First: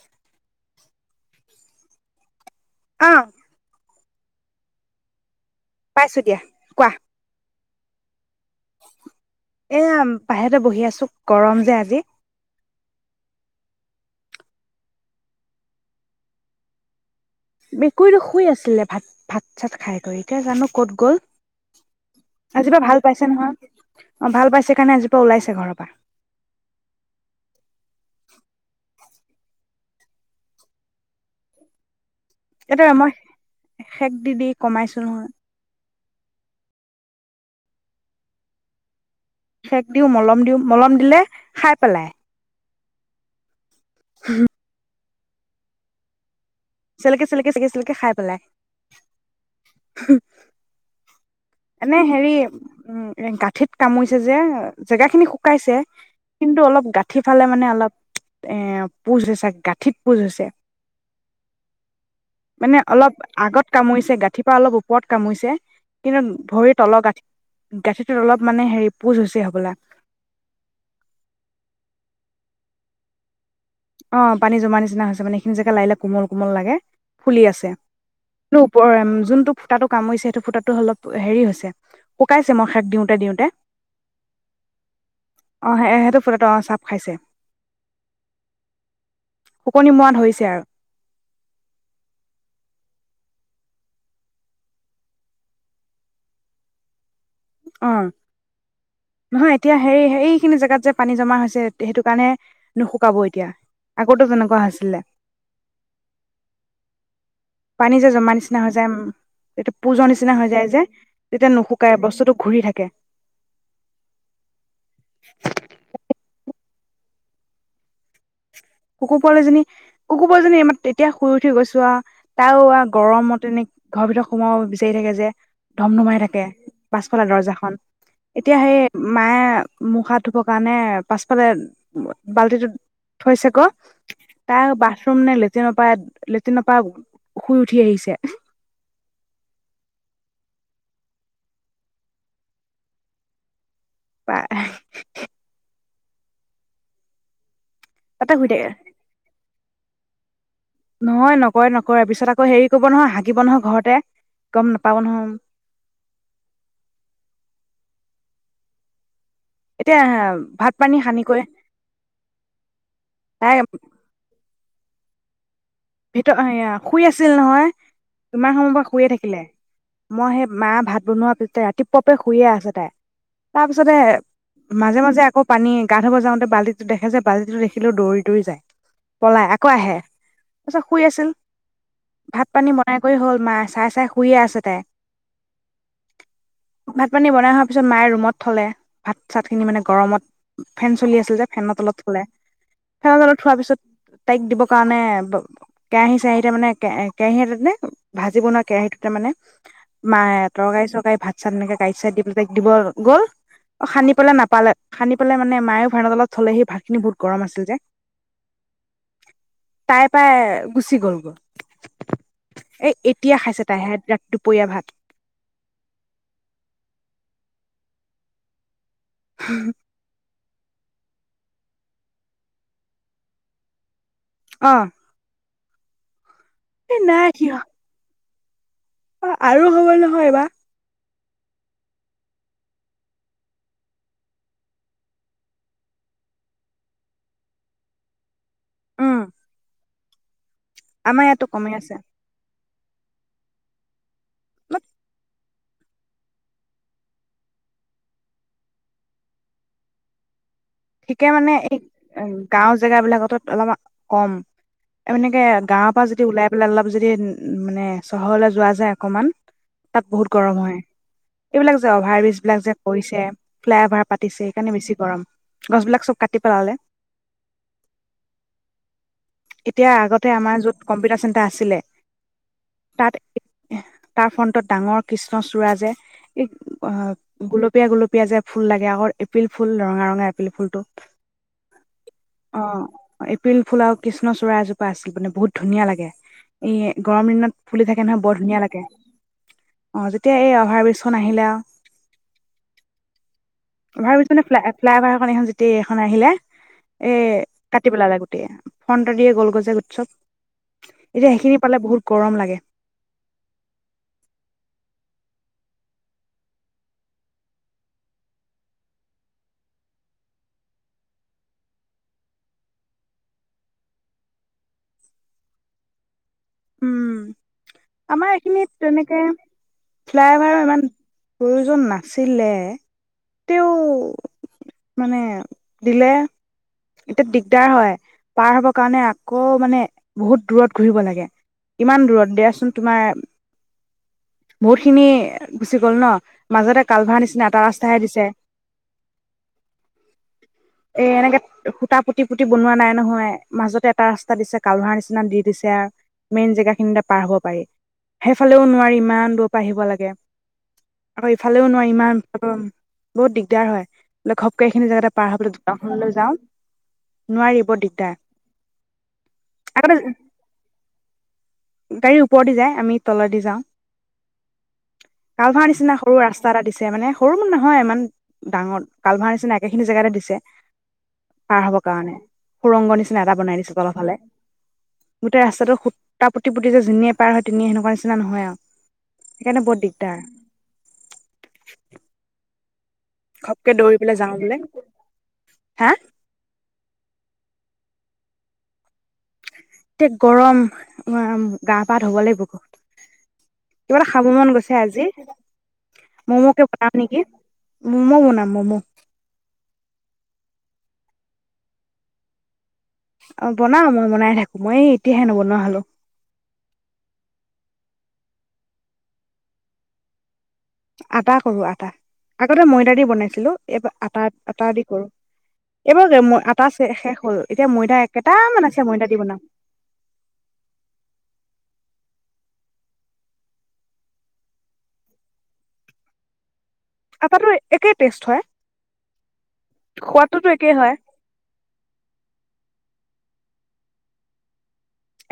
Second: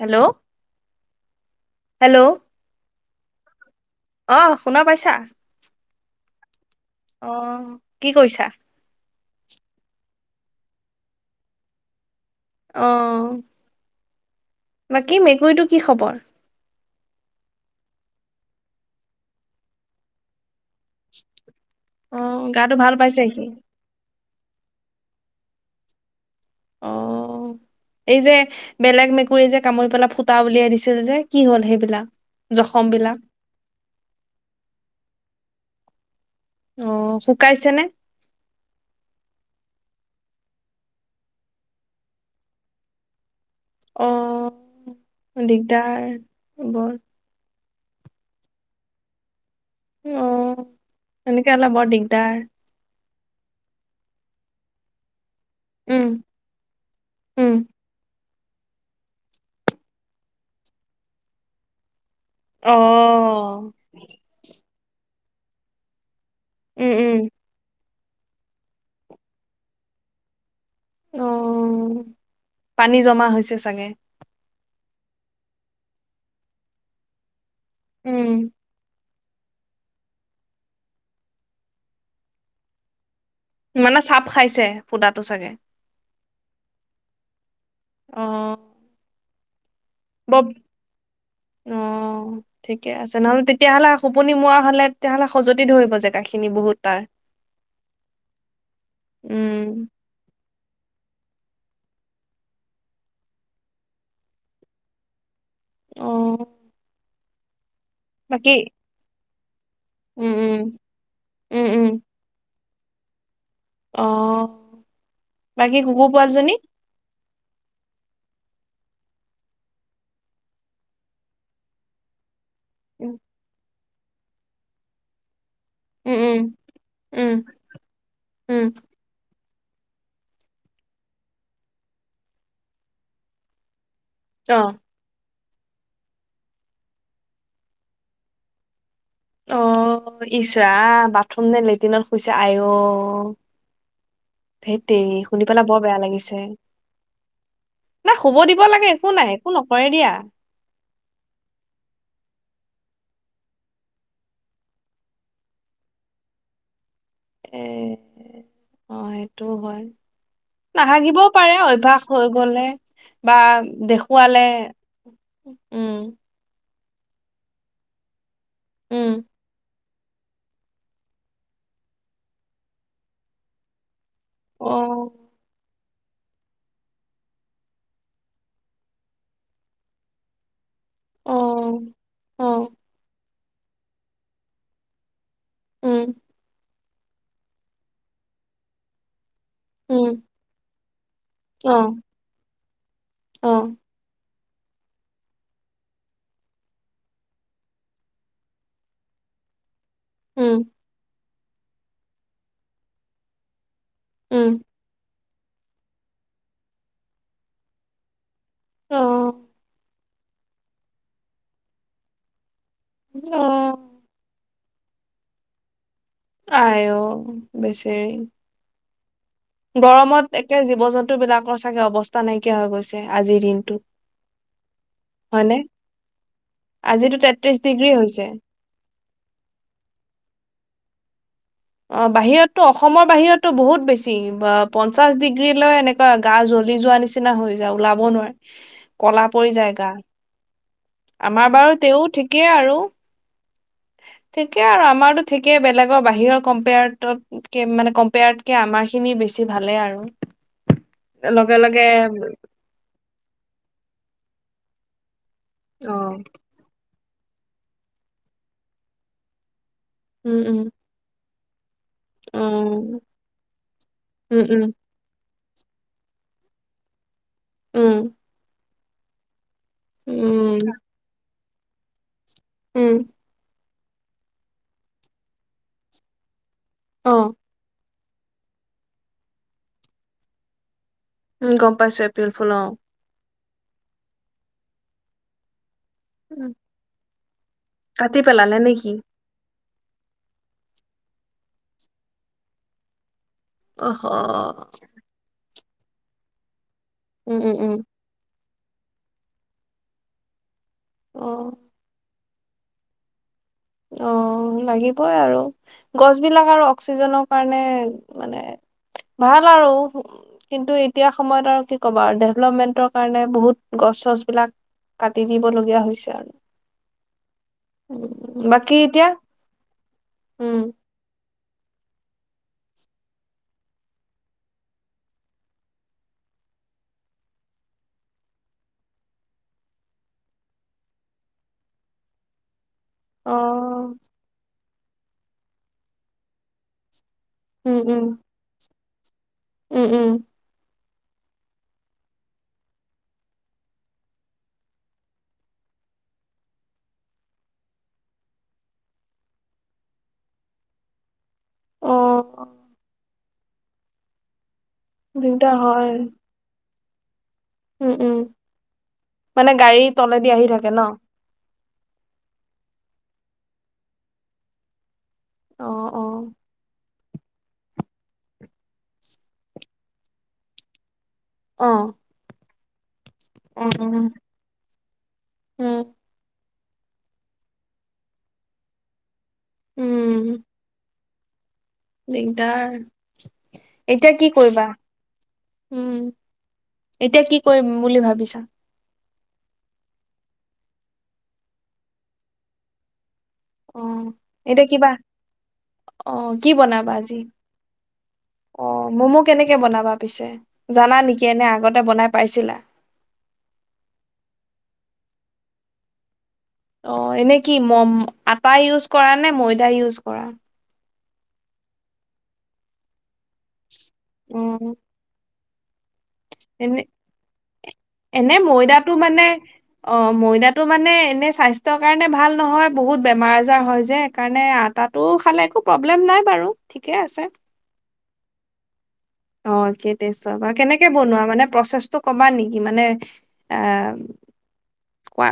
Hello hello অ অ শুনা পাইছা? পাইছো দিয়া কোৱা। অ কি কৰিছা? এয়া বাহিৰেতে বহি আছো গৰম যে আজি। আহ। বাকী মেকুৰীটো কি খবৰ। মেকুৰীতো শুই আছিলে ভাত ভাত চাত খাই কৈ এতিয়া জানো। ক'ত গ'ল অ গাটো আজি পৰা ভাল পাইছে সি নহয়। অ ভাল পাইছে কাৰণে আজিৰ পৰাা ওলাইছে ঘৰৰ পৰা। অ এই যে বেলেগ মে কুুৰি যে কামুৰি পেলাই ফুটা উলিয়াই দিছিল যে কি হ'ল সেইবিলাক? জখম এটোবে মই বিলাক সেক দি দি কমাইছো নহয়। আহ শুকাইছেনে? সেক দিওঁ মলম দিওঁ মলম দিলে খাই পেলাই। অ। দিগদাৰ। বৰ চেলেকি চেলেকি চেকিচিলে। কে খাই পেলাই। আহ। এনেকে হলে বৰ দিগদাৰ। এ গাঁঠিত কামুৰিছে যে জেগা খিনি। শুকাইছে উম কিন্তু অলপ গাঁঠি ফালে উম মানে অলপ। এ পোজ হৈছে গাঁঠিত পোজ হৈছে। অ মানে অলপ আগত কামুৰিছে গাঁঠিৰ পৰা অলপ ও। পদ কামুইছে কিন্তু ভৰি উম তলৰ উম গাঠি গাঠিত অলপ মানে হেৰি পোজ হৈছে সবলা অ পানী জমা হৈছে। চাগে অ পানী জমা নিচা নিচিনা হৈছে মানে এইখিনি জাগা লাগে কোমল কোমল লাগে ফুলি আছে। উম [unintelligible] যোনটো ফুটাটো কামুৰিছে সেইটো ফুটাটো অলপ হেৰি হৈছে শুকাইছে মই শাক দিওঁতে, দিওঁতে মানে চাপ খাইছে ফুটাটো চাগে অ সেইটো ফুটাটো অ চাপ খাইচে। অ মৰা ব ধৰিছে আৰু অ ঠিক ঠিকে আছে নহলে তেতিয়াহলে খোপনি মোৱা হলে তেতিয়াহলে সজতি ধৰিব জেগাখিনি বহুত তাৰ। অ নহয় এতিয়া উম সেই সেইখিনি জেগাত যে পানী জমা হৈছে সেইটো কাৰণে নুশুকাব এতিয়া আগতো তেনেকুৱা হৈছিলে। অহ পানী যে জমা নিচিনা হৈ যায় তেতিয়া পুজৰ উম নিচিনা হৈ উম যায় যে তেতিয়া উম উম নুশুকাই বস্তুটো ঘূৰি থাকে। [inaudible] অ বাকী কুকুৰ পোৱালিজনী। কুকুৰ পোৱালীজনী কুকুৰ পোৱালিজনী এতিয়া শুই উঠি গৈছো আ তাও আৰু উম গৰমতে এনেক ঘৰৰ ভিতৰত সোমাব বিচাৰি থাকে যে ধমধমাই থাকে। উম পাছফালৰ উম দৰ্জাখন এতিয়া উম সেই মায়ে মুখ হাত ধুবৰ কাৰণে পাছফালে বাল্টিটো থৈছে ক অ ত বাথৰুম নে লে লেট্ৰিনৰ পৰা লেট্ৰিনৰ পৰা শুই উঠি আহিছে। অ ইচ ৰাম বাথৰুম নে লেট্ৰিনত শুইছে আই অ ধেৎ তেৰি শুনি পেলাই বৰ বেয়া লাগিছে। না তাতে শুব শুই দিব থাকে লাগে একো নাই। একো নকৰে দিয়া। নহয় নকৰে নকৰে পিছত আকৌ হেৰি কৰিব নহয় হাগিব নহয় ঘৰতে গম নাপাব নহয়। এ অ সেইটো। সেটো হয়। এতিয়া ভাত পানী সানি নাহাগিবও কৰি পাৰে অভ্যাস হৈ গলে বা তাই দেখুৱালে। [unintelligible] ভিতৰ শুই আছিল নহয়। ইমান সময়ৰ পৰা শুইয়ে উম থাকিলে মই সেই মা ভাত বনোৱা পিছতে ৰাতিপুৱা পৰা শুইয়ে আছে তাই, তাৰ পিছতে অ মাজে মাজে আকৌ পানী গা ধুব যাওঁতে বাল্টিটো দেখে যে বাল্টিটো দেখিলেও দৌৰি দৌৰি যায়। পলাই, আকৌ আহে। তাৰপিছত শুই আছিল, অ অ ভাত পানী বনাই কৰি হ'ল, মা চাই চাই শুইয়ে আছে তাই। উম ভাত পানী বনাই হোৱাৰ পিছত মায়ে ৰুমত থলে। ভাত চাট খিনি মানে উম গৰমত ফেন চলি আছিল যে ফেনত অ তলত থ'লে। ফেনৰ তলত অ থোৱাৰ পিছত তাইক দিবৰ কাৰণে কেৰাহী চৰাহী তাৰ মানে কে কেৰাহী এটাতে ভাজিব বনোৱা কেৰাহীটোতে মানে মায়ে উম তৰকাৰী চৰকাৰী ভাত চনেকে গা চা দি পেলাই তাই দিব গ'ল অ' খানিবলে উম নাপালে খানি পালে মানে মায়েও ফেনৰ তলত থলেহি, ভাতখিনি বহুত গৰম আছিল যে। অ' তাই পাই গুচি গ'ল। এই এতিয়া অ খাইছে তাইহে ৰাতিটো দুপৰিয়া ভাত আই অ' বেচেৰী গৰমত একে, জীৱ জন্তু বিলাকৰ চাগে অৱস্থা নাইকিয়া হৈ গৈছে আজিৰ দিনটোত। অ' হয়নে? আজিতো তেত্ৰিশ ডিগ্ৰী হৈছে। অ' আৰু হব নহয় এই বাৰ। অ' বাহিৰতো অসমৰ বাহিৰতো বহুত বেছি, পঞ্চাশ ডিগ্ৰীলৈ এনেকুৱা গা জ্বলি যোৱা নিচিনা হৈ যায়। ওলাব নোৱাৰে, উম ক'লা পৰি যায় গা। ইয়াতো আমাৰ কমি বাৰু আছে তেও ঠিকেই আৰু। ঠিকে আৰু আমাৰো ঠিক বেলেগৰ বাহিৰৰ কম্পেয়াৰত মানে কম্পেয়াৰতকে আমাৰ খিনি বেছি ভালে আৰু। ঠিকে মানে, লগে এই লগে গাওঁ জেগাবিলাকতো অলপমান কম। এনেকে গাঁৱৰ অ পৰা যদি ওলাই পেলাই অলপ যদি মানে চহৰলৈ যোৱা যায় অকমান তাত বহুত উম গৰম উম হয়। এইবিলাক যে, অভাৰ অ ব্ৰীজ বিলাক যে কৰিছে, ফ্লাই অভাৰ পাতিছে, উম উম সেইকাৰণে বেছি গৰম। গছবিলাক চব কাটি পেলালে। উম। এতিয়া আগতে উম আমাৰ য'ত কম্পিউটাৰ চেণ্টাৰ আছ আছিলে উম। তাত তাৰ ফ্ৰটত ডাঙৰ কৃষ্ণচূৰাজে এই অ', গোলপীয়া-গোলপীয়া পিয়াজাৰ ফুল লাগে আকৌ এপিল ফুল ৰঙা-ৰঙা এপিল ফুল টো। উম, গম পাইছো এপ্ৰিল ফুল অ'। পিল ফুলাও কৃষ্ণূড়জোপা আছিল মানে বহু ধুনীয়া লাগে দি এই গৰম দিনত ফুলি কাটি পেলালে নেকি? অহ যেতিয়া এই অভাৰ বিজখন আহিলে আৰু। অহ অভাৰ মান ফাই ফ্লাইভাৰখন এইখন যি গোটেই এখন আহিলে। এ উম উম উম কাটি পেলালে গ [unintelligible] ফ্ৰণ্ট দিয়ে গ'ল গজে উৎসৱ অ এতিয়া সেইখিনি পালে বহুত গৰম লাগে। অ', লাগিবই আৰু! গছবিলাক আৰু অক্সিজেনৰ কাৰণে মানে ভাল আৰু কিন্তু, এতিয়া সময়ত আৰু কি ক'বা আৰু ডেভলপমেন্টৰ কাৰণে বহুত গছ-চছবিলাক কাটি দিবলগীয়া হৈছে আৰু। উম আমাৰ উম বাকী এইখিনিত এতিয়া তেনেকে ফ্লাই অভাৰৰ উম ইমান প্ৰয়োজন নাছিলে তেওঁ মানে দিলে, এতিয়া দিগদাৰ হয় পাৰ হব কাৰণে আকৌ মানে বহুত দূৰত ঘূৰিব লাগে। ইমান দূৰত দিয়াচোন। তোমাৰ অ বহুত খিনি গুচি গ'ল ন মাজতে কালভাৰ নিচিনা নিচিনা এটা উম ৰাস্তাহে উম দিছে। উম, উম। এ এনেকে সূতা পুতি-পুতি বনোৱা নাই নহয়, মাজতে এটা ৰাস্তা দিছে কালোহাৰ নিচিনা দি দিছে আৰ, মেইন জেগা খিনিতে পাৰ হ'ব। পাৰি সেইফালেও নোৱাৰি ইমান দূৰ পৰা আহিব লাগে। আকো ইফালেও নোৱাৰি অ ইমান [unintelligible] বহুত দিগদাৰ হয় বোলে ঘ গেইখিনি জেগাতে পাৰ হব, দিগদাৰ হয় দোকওখনলৈ যাওঁ। নোৱাৰি বৰ উম, দিগদাৰ উম, মানে গাড়ী তলেদি আহি থাকে ন? গাড়ী ওপৰ দি যায় আমি তিলদি যাওঁ৷ কালভাৰৰ অ নিচিনা অ সৰু ৰাস্তা এটা দিছে৷ দিছে মানে সৰুও নহয় ইমান ডাঙৰ কালভাৰৰ নিচিনা একেখিনি জেগাতে দিছে৷ পাৰ অ হব কাৰণে৷ সুৰংগ নিচি এটা বনাই অ দিছে তলৰ ফালে৷ গোটে ৰাস্তাটো উম খুুটা পু তি পুতিছে যিনিয়ে পাৰ হয় তেনিয়ে সেনেকুৱা নিচিনা নহয় আৰু৷ সিকাৰণে বহত দিগদাৰ৷ উম দিগদাৰ ঘপকে দৌৰি এতিয়া পেলাই কি যাওঁ বোলে কৰিবা হা উম এতিয়া কি কৰিম বুলি ভাবিছা? এতিয়া গৰম উ গা -পা ধুব লাগিব অ কিবা এটা খাব মন এতিয়া গৈছে কিবা আজি অ কি ম'ম'কে বনাবা বনাম আজি নেকি৷ ম'ম' বনাম ম'ম'৷ কেতিয়া বনাবা পিছে? জানা নেকি? এনে আগতে বনাই পাইছিলা? অ বনাও, মই বনাই থাকো৷মই এতিয়াহে নবনোৱা হলো৷ অ এনে কি ম আটা ইউজ কৰা নে ময়দা ইউজ কৰা? আটা কৰো আটা৷ আগতে ময়দা দি বনাই আছিলো এইবাৰ আটা উম আটা দি কৰো৷ এইবাৰ আটা এনে শেষ হ'ল এতিয়া ময়দা এনে কেইটামান আছে ময়দাটো ময়দা দি মানে বনাম অ ময়দাটো মানে এনে স্বাস্থ্য কাৰণে নে ভাল নহয়, বহুত বেমাৰ -আজাৰ হয় যে সেইকাৰণে আটাটো খালে একো প্ৰব্লেম নাই বাৰু৷ ঠিকে আছে আটাটোৰ একেই টেষ্ট হয়৷ অ যে টেষ্ট হয় সোৱাদটোতো বাৰু একেই কেনেকে হয় বনোৱা মানে প্ৰচেছটো কবা নেকি? মানে আহ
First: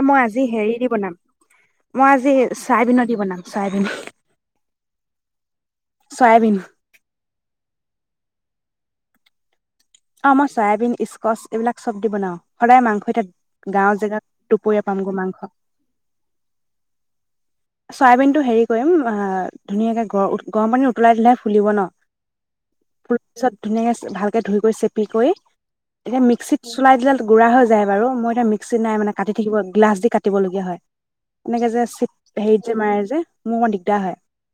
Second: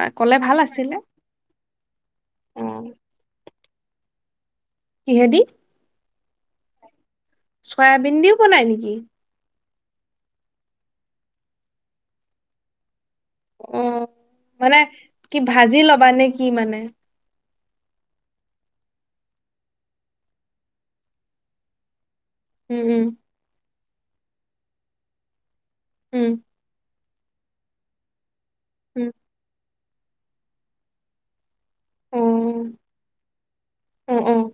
এ মই আজি হেৰি দি বনাম৷ মই আজি অ চয়াবিনত দি বনাম চয়াবিন৷ কিহে দি চয়াবিন চয়াবিন দিও বনাই নেকি? অ মই চয়াবিন ইছস্কচ এইবিলাক চব দি বনাও৷ সদায় মাংস এতিয়া অ গাঁওৰ জেগাত মানে দুপৰীয়া পামগৈ কি মাংস ভাজি ল'বা নে কি মানে? চয়াবিন টো হেৰি কৰিম অ ধুনীয়াকে গ গৰম পানীত উতলাই দিলেহে ফুলিব ন? উম উম ফুলাৰ পিছত ধুনীয়াকে চ ভালকে ধুই কৰি চেপি কৰি এতিয়া মিক্সিত চলাই দিলে গু়ৰা হৈ যায় বাৰু মই এ মি মিক নাই উম, মানে কাটি থাকিব গ্লাছ দি কাটিবলগীয়া হয় এনেকে যে হেৰিত যে উম, মাৰে যে মোৰ অকমান দিগদাৰ অ', হয় অ', অ',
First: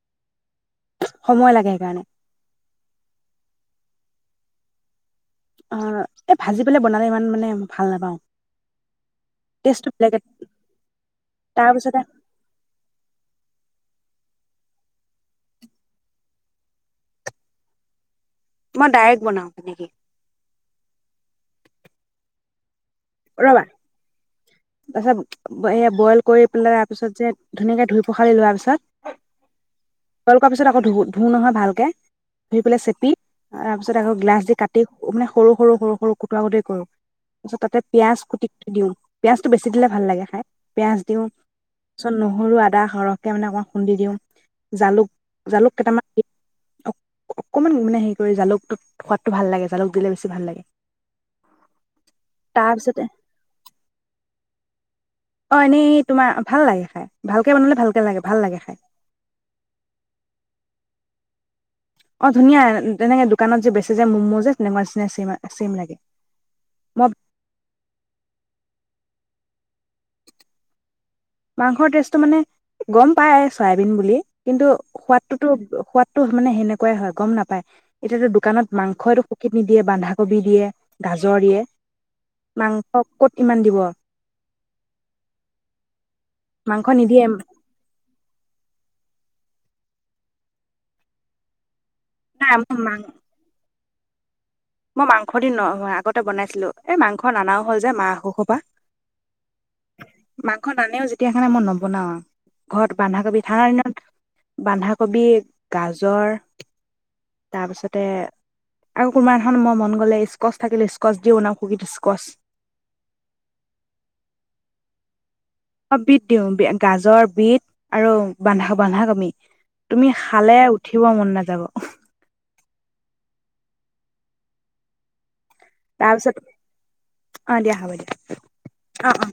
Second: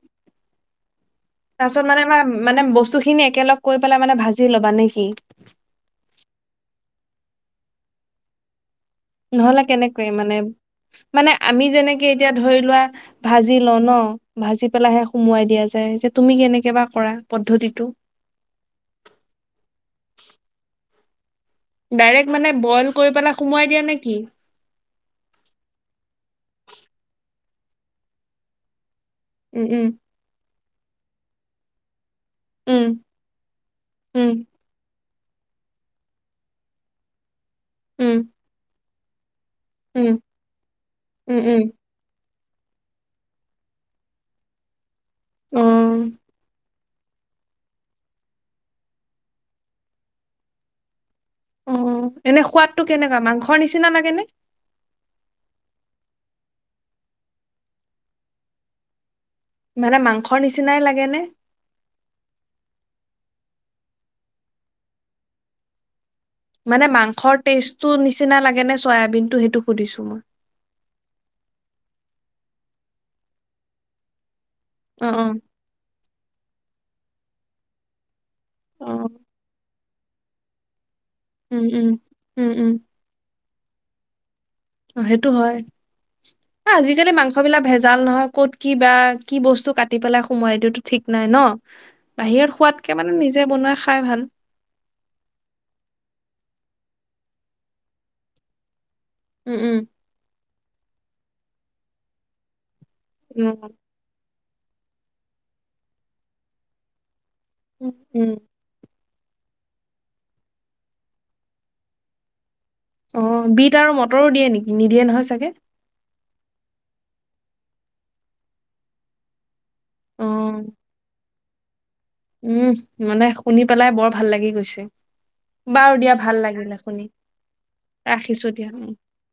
সময় লাগে তাৰপিছত মানে সেইকাৰণে আমাৰ মানে বস্তু খিনি একেলগ কৰি পেলাই মানে ভাজি জি ল'বা নেকি অ এ ভাজি পেললে বনাম ইমান মানে ভাল নাপাওঁ নহলে টেষ্টটো কেনেকৈে বেলেগ মানে মানে আমি তাৰপিছতে যেনেকে এতিয়া ধৰি লোৱা ভাজি ল ন ভাজি পেলাইহে সুমোৱাই দিয়া যায় যে তুমি কেনেকে বাা কৰা পদ্ধতি টো মই ডাইৰেক্ট বনাওঁ পিটিকি ডাইৰেক্ট মানে বল ৰবা তাৰছত স বইল কৰি পেলাই তাৰপিছত যে ধুনীয়াকে ধুই পখালি লোৱা পিছত উম উম বইল পিছত আকৌ ধু ধু নহয় ভালকে ধুই পেলাই উম, চেপি তাৰ পিছত আকৌ উম, গ্লাছ দি কাটি মানে সৰু সৰু সৰু সৰু কুট কুতেেই কৰো তাৰছত উম, পিয়াজ খুট খুট দিওঁ পিঁয়াজটো বেছি দিলে ভাল উম, লাগে খাই। পিঁয়াজ দিও, উম, উম, তাৰপিছত ন নহৰু, আদা সৰহকে মানে অকণমান খুন্দি দিওঁ জালুক। জালুক কেইটামান। অ', অকমান মানে হেৰি কৰি জালুকটোত সোৱাদটো ভাল লাগে, জালুক দিলে বেছি ভাল লাগে। ও' এনে সোৱাদটো তাৰপিছতে কেনেকুৱা, মাংসৰ নিচিনা লাগে নে। অ' এনেই তোমাৰ ভাল লাগে খাই, ভালকে বনালে ভালকে লাগে ভাল লাগে খাই। মানে মাংসৰ নিচিনাই লাগেনে। অ' ধুনীয়া, তেনেকে দোকানত যে বেচে যে ম'মো যে তেনেকুৱা নিচিনা চেম চেম লাগে। মানে মই মাংসৰ টেষ্টটো নিচিনা লাগে নে চয়াবিন। টো সেইটো সুধিছো মই। মাংসৰ টেষ্টটো মানে, গম পায় চয়াবিন বুলি। কিন্তু অ অ সোৱাদটোতো সোৱাদতটো মানে সেনেকা কয় হয়, গম নাপায়। এতিয়াতো দো দোকানত অ মাংসটো কুকি নিদিয়ে বানধা কবি দিয়ে, গাজৰ দিয়ে, উম উম উম মাংস ক'ত ইমান দিব অ'সেইটো হয়। আজিকালি মাংস বিলাক ভেজাল নহয়, ক'ত কি বা কি বস্তু কাটি পেলাই সোমোৱাই দিওঁতো ঠিক নাই ন বাহিৰৰ নাই মই সোৱাদকে মাং মানে নিজে বনোৱাই খা খাই ভাল পাই মই মাংস দিন ন আগতে বনাইছিলো এই মাংস নানাও হল যে মা অসু‌স হোৱা পা। উম উম মাংস নানেও যেতিয়াসেইকাৰনে মই নবনাও আৰু ঘৰত বান্ধাকবি উম থানা দিনত বন্ধাকবি, গাজৰ উম তাৰপিছতে উম আৰু কোমাৰ মই মন গ'লে স্কচ থাকিল স্কচ দি ও বনাও কবি স্কচ অ বিট আৰু মটৰো দিয়ে নেকি নিদিয়ে নহয় চাগে অ বিট দিওঁ গাজৰ বিট আৰু বান্ধা বান্ধা কবি বি তুমি অ খালে উঠিব মন নাযায় যাব উম মানে শুনি পেলাই বৰ ভাল লাগি গৈছে বাৰু দিয়া তাৰ পিছত ভাল লাগিলে শুনি অ দিয়া হ'ব দিয়া ৰাখিছো দিয়া উ অ অ